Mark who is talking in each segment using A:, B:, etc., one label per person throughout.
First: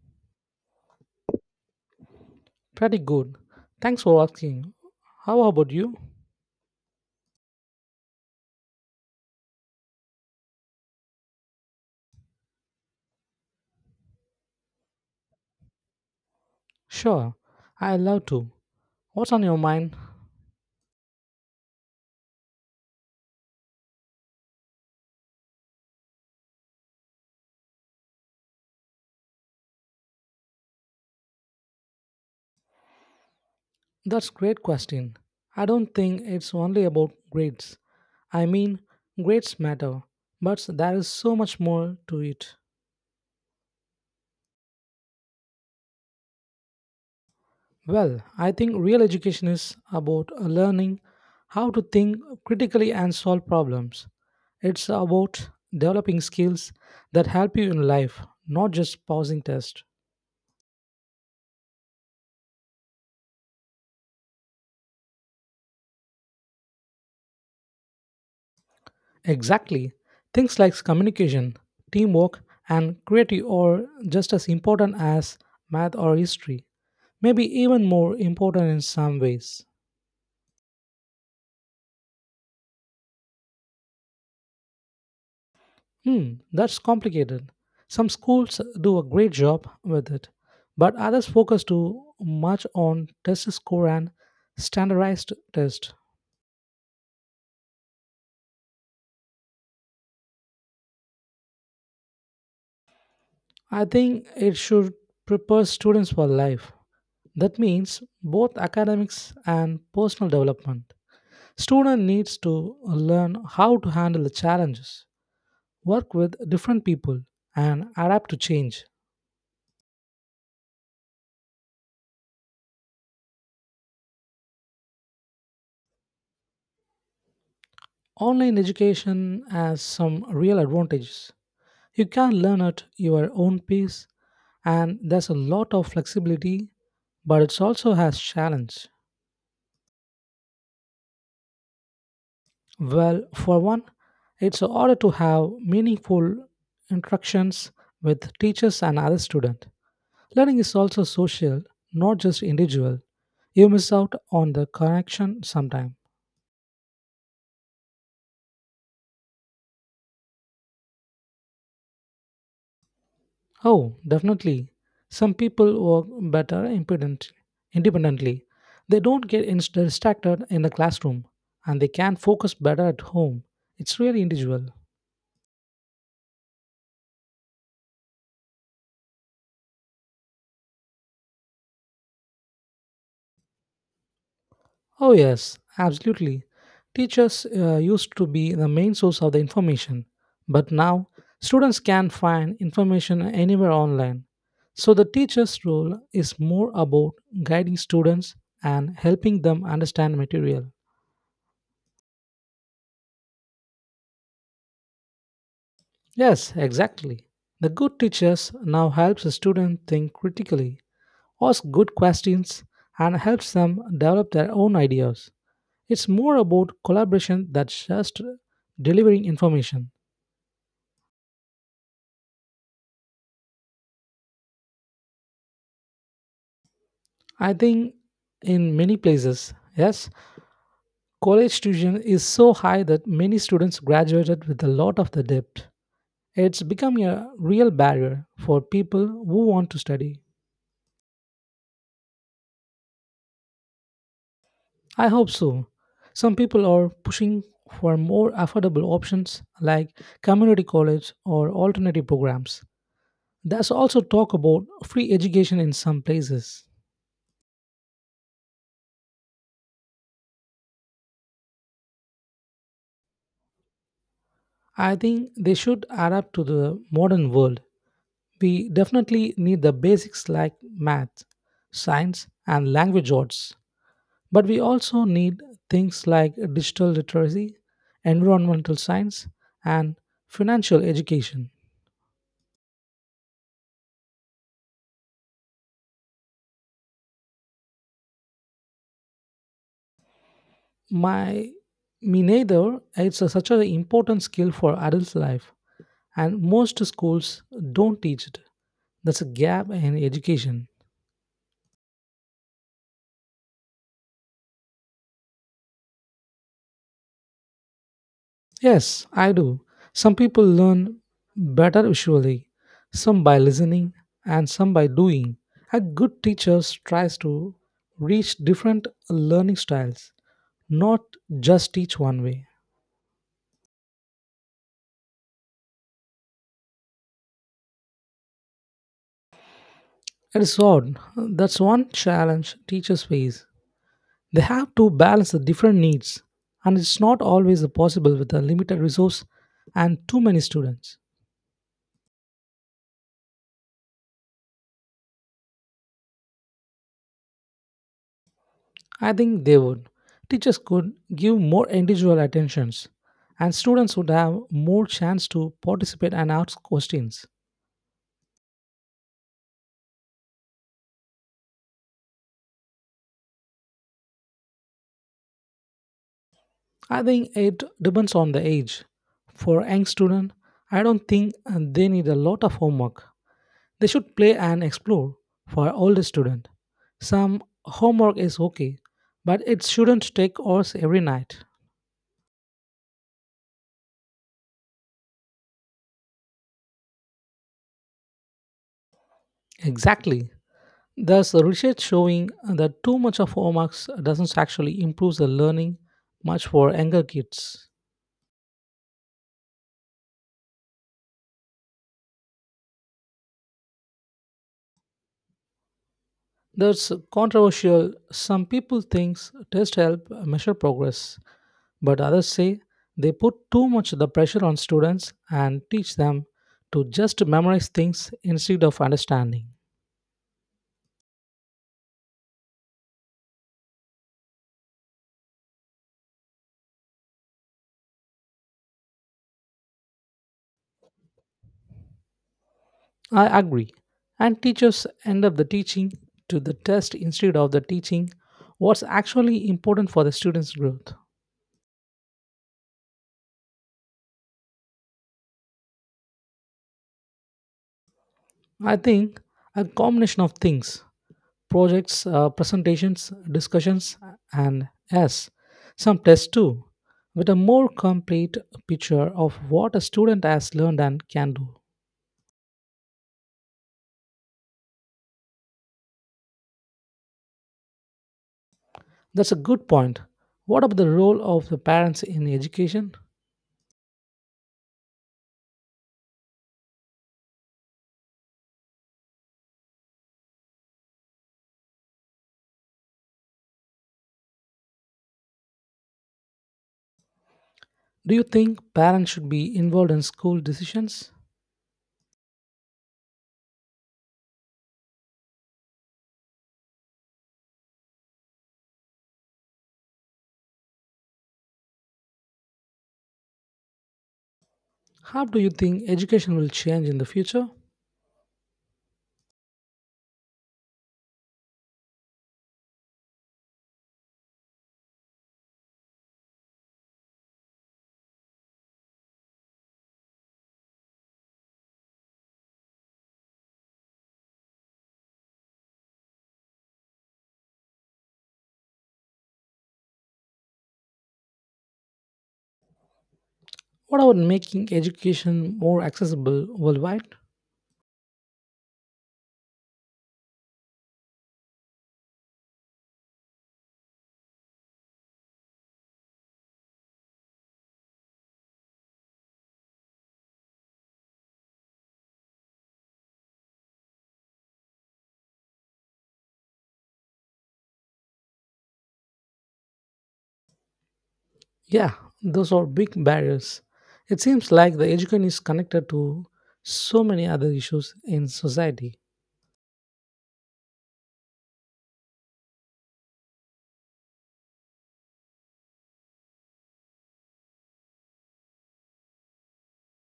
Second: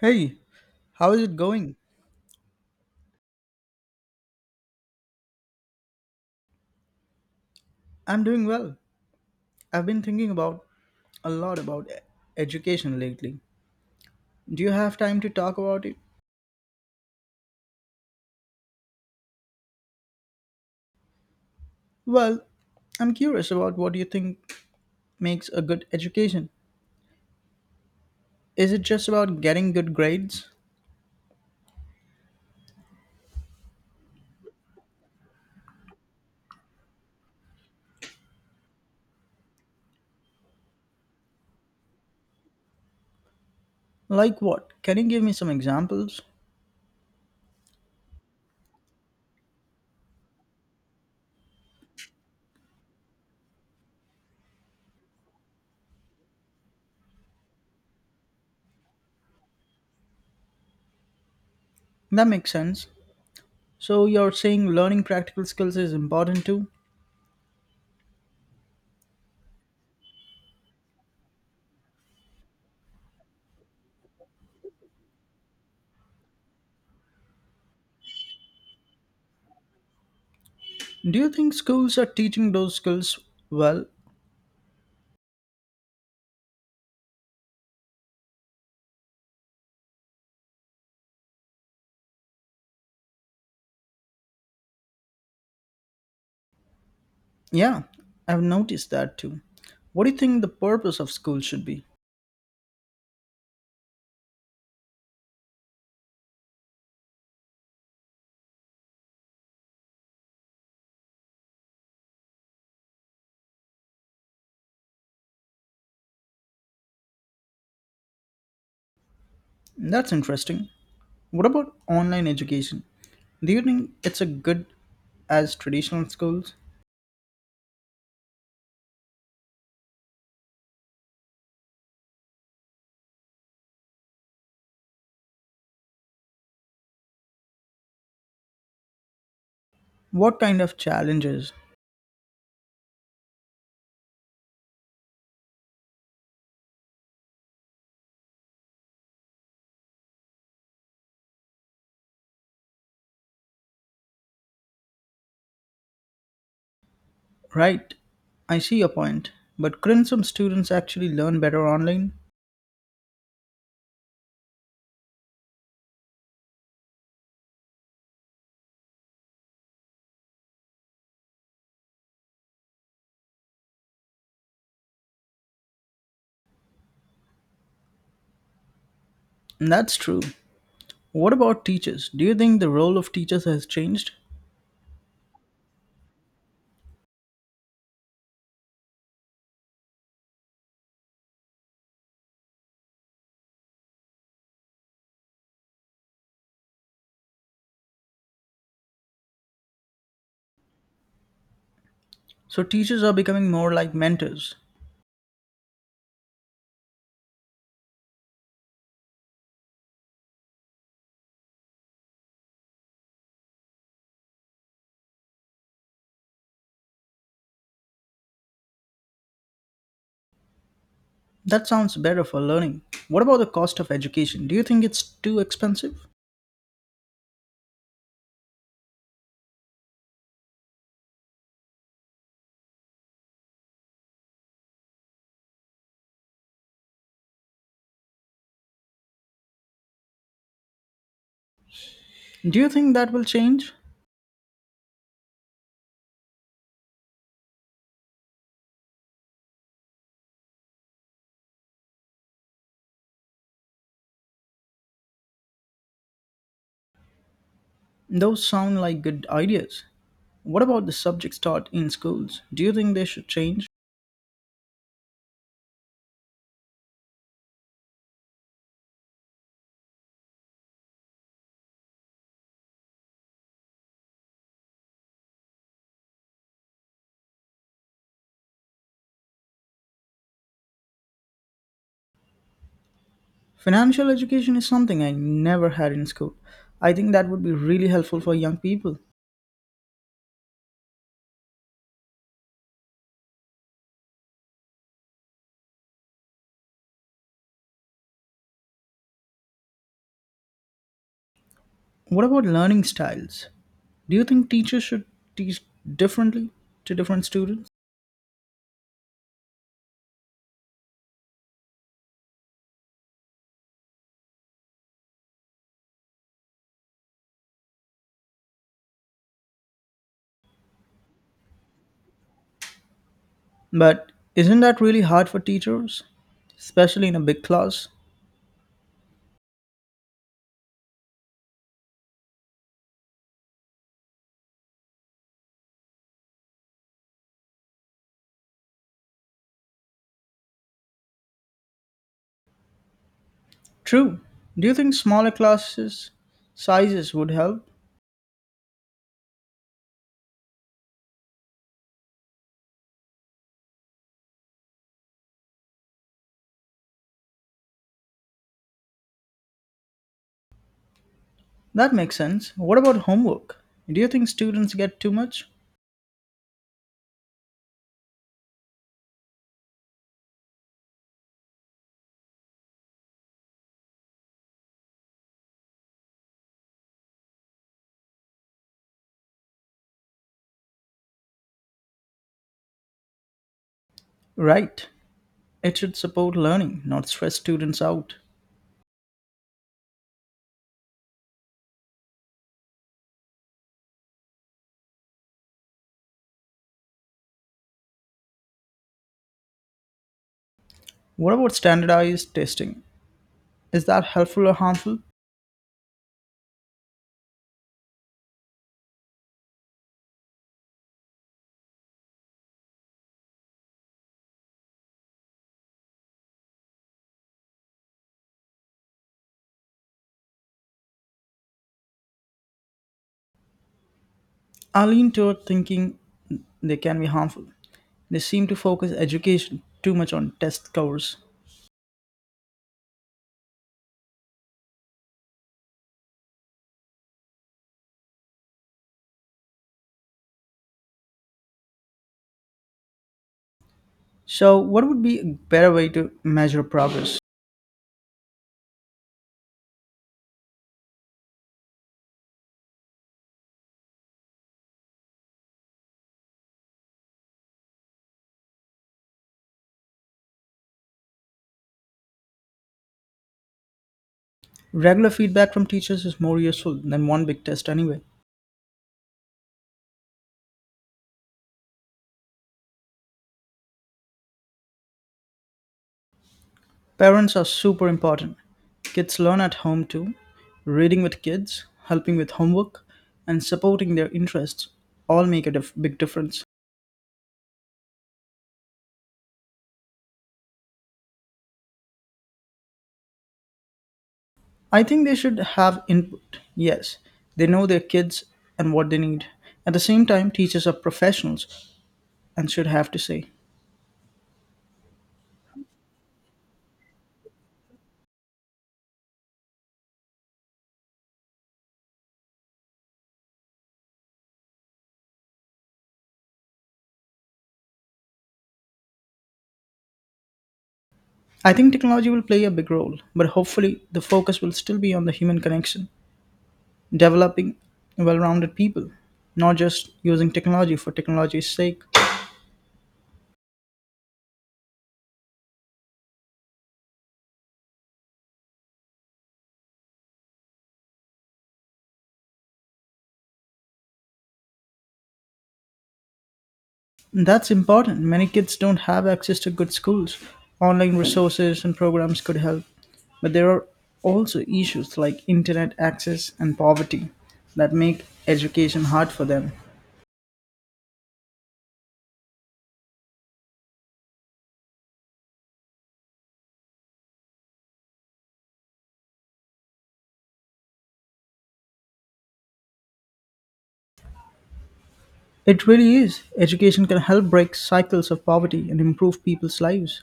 A: Hey, how is it going?
B: Pretty good. Thanks for asking. How about you?
A: I'm doing well. I've been thinking about a lot about education lately. Do you have time to talk about it?
B: Sure, I love to. What's on your mind?
A: Well, I'm curious about what you think makes a good education. Is it just about getting good grades?
B: That's great question. I don't think it's only about grades. I mean, grades matter, but there is so much more to it.
A: Like what? Can you give me some examples?
B: Well, I think real education is about learning how to think critically and solve problems. It's about developing skills that help you in life, not just passing tests.
A: That makes sense. So you're saying learning practical skills is important too?
B: Exactly. Things like communication, teamwork, and creativity are just as important as math or history. Maybe even more important in some ways.
A: Do you think schools are teaching those skills well?
B: Hmm, that's complicated. Some schools do a great job with it, but others focus too much on test score and standardized tests.
A: Yeah, I've noticed that too. What do you think the purpose of school should be?
B: I think it should prepare students for life. That means both academics and personal development. Student needs to learn how to handle the challenges, work with different people, and adapt to change.
A: That's interesting. What about online education? Do you think it's a good as traditional schools?
B: Online education has some real advantages. You can learn at your own pace, and there's a lot of flexibility, but it also has challenge.
A: What kind of challenges?
B: Well, for one, it's harder to have meaningful interactions with teachers and other students. Learning is also social, not just individual. You miss out on the connection sometime.
A: Right, I see your point, but couldn't some students actually learn better online?
B: Oh, definitely. Some people work better independent, independently. They don't get distracted in the classroom and they can focus better at home. It's really individual.
A: That's true. What about teachers? Do you think the role of teachers has changed?
B: Oh, yes, absolutely. Teachers used to be the main source of the information, but now students can find information anywhere online. So the teacher's role is more about guiding students and helping them understand material.
A: So teachers are becoming more like mentors.
B: Yes, exactly. The good teachers now helps the student think critically, ask good questions, and helps them develop their own ideas. It's more about collaboration than just delivering information.
A: That sounds better for learning. What about the cost of education? Do you think it's too expensive?
B: I think in many places, yes, college tuition is so high that many students graduated with a lot of the debt. It's becoming a real barrier for people who want to study.
A: Do you think that will change?
B: I hope so. Some people are pushing for more affordable options like community college or alternative programs. There's also talk about free education in some places.
A: Those sound like good ideas. What about the subjects taught in schools? Do you think they should change?
B: I think they should adapt to the modern world. We definitely need the basics like math, science, and language arts. But we also need things like digital literacy, environmental science, and financial education.
A: Financial education is something I never had in school. I think that would be really helpful for young people.
B: My Me neither, it's such an important skill for adult life, and most schools don't teach it. That's a gap in education.
A: What about learning styles? Do you think teachers should teach differently to different students?
B: Yes, I do. Some people learn better visually, some by listening, and some by doing. A good teacher tries to reach different learning styles, not just teach one way.
A: But isn't that really hard for teachers, especially in a big class?
B: It is odd. That's one challenge teachers face. They have to balance the different needs, and it's not always possible with a limited resource and too many students.
A: True. Do you think smaller classes sizes would help?
B: I think they would. Teachers could give more individual attentions, and students would have more chance to participate and ask questions.
A: That makes sense. What about homework? Do you think students get too much?
B: I think it depends on the age. For young student, I don't think they need a lot of homework. They should play and explore. For older student, some homework is okay, but it shouldn't take hours every night.
A: Right. It should support learning, not stress students out.
B: Exactly. There's a research showing that too much of homeworks doesn't actually improve the learning much for younger kids.
A: What about standardized testing? Is that helpful or harmful?
B: That's controversial. Some people think tests help measure progress, but others say they put too much the pressure on students and teach them to just memorize things instead of understanding.
A: I lean toward thinking they can be harmful. They seem to focus education too much on test scores.
B: I agree. And teachers end up the teaching to the test instead of the teaching what's actually important for the students' growth.
A: So, what would be a better way to measure progress?
B: I think a combination of things projects, presentations, discussions, and yes, some tests too, with a more complete picture of what a student has learned and can do.
A: Regular feedback from teachers is more useful than one big test anyway.
B: That's a good point. What about the role of the parents in education?
A: Parents are super important. Kids learn at home too. Reading with kids, helping with homework, and supporting their interests all make a big difference.
B: Do you think parents should be involved in school decisions?
A: I think they should have input. Yes, they know their kids and what they need. At the same time, teachers are professionals and should have to say.
B: How do you think education will change in the future?
A: I think technology will play a big role, but hopefully the focus will still be on the human connection, developing well rounded people, not just using technology for technology's sake.
B: What about making education more accessible worldwide?
A: That's important. Many kids don't have access to good schools. Online resources and programs could help. But there are also issues like internet access and poverty that make education hard for them.
B: Yeah, those are big barriers. It seems like the education is connected to so many other issues in society.
A: It really is. Education can help break cycles of poverty and improve people's lives.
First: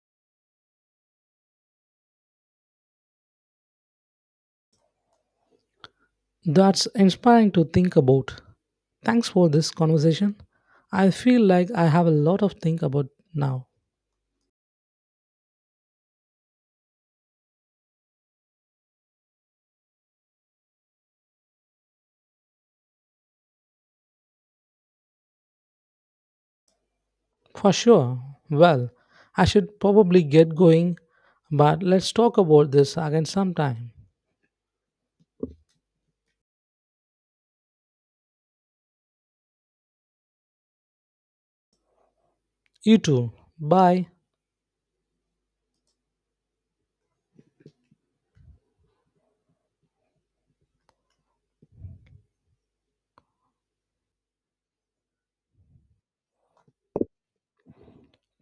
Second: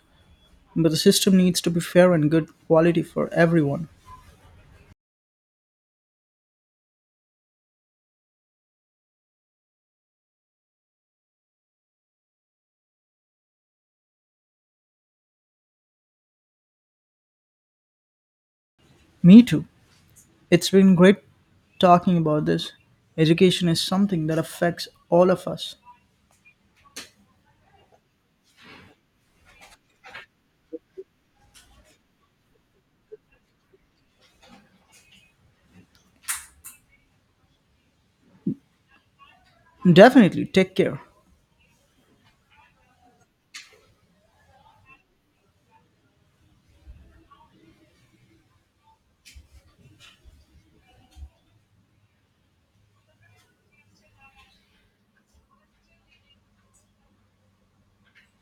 A: But the system needs to be fair and good quality for everyone.
B: That's inspiring to think about. Thanks for this conversation. I feel like I have a lot of think about now.
A: Me too. It's been great talking about this. Education is something that affects all of us.
B: For sure. Well, I should probably get going, but let's talk about this again sometime.
A: Definitely. Take care.
B: You too. Bye.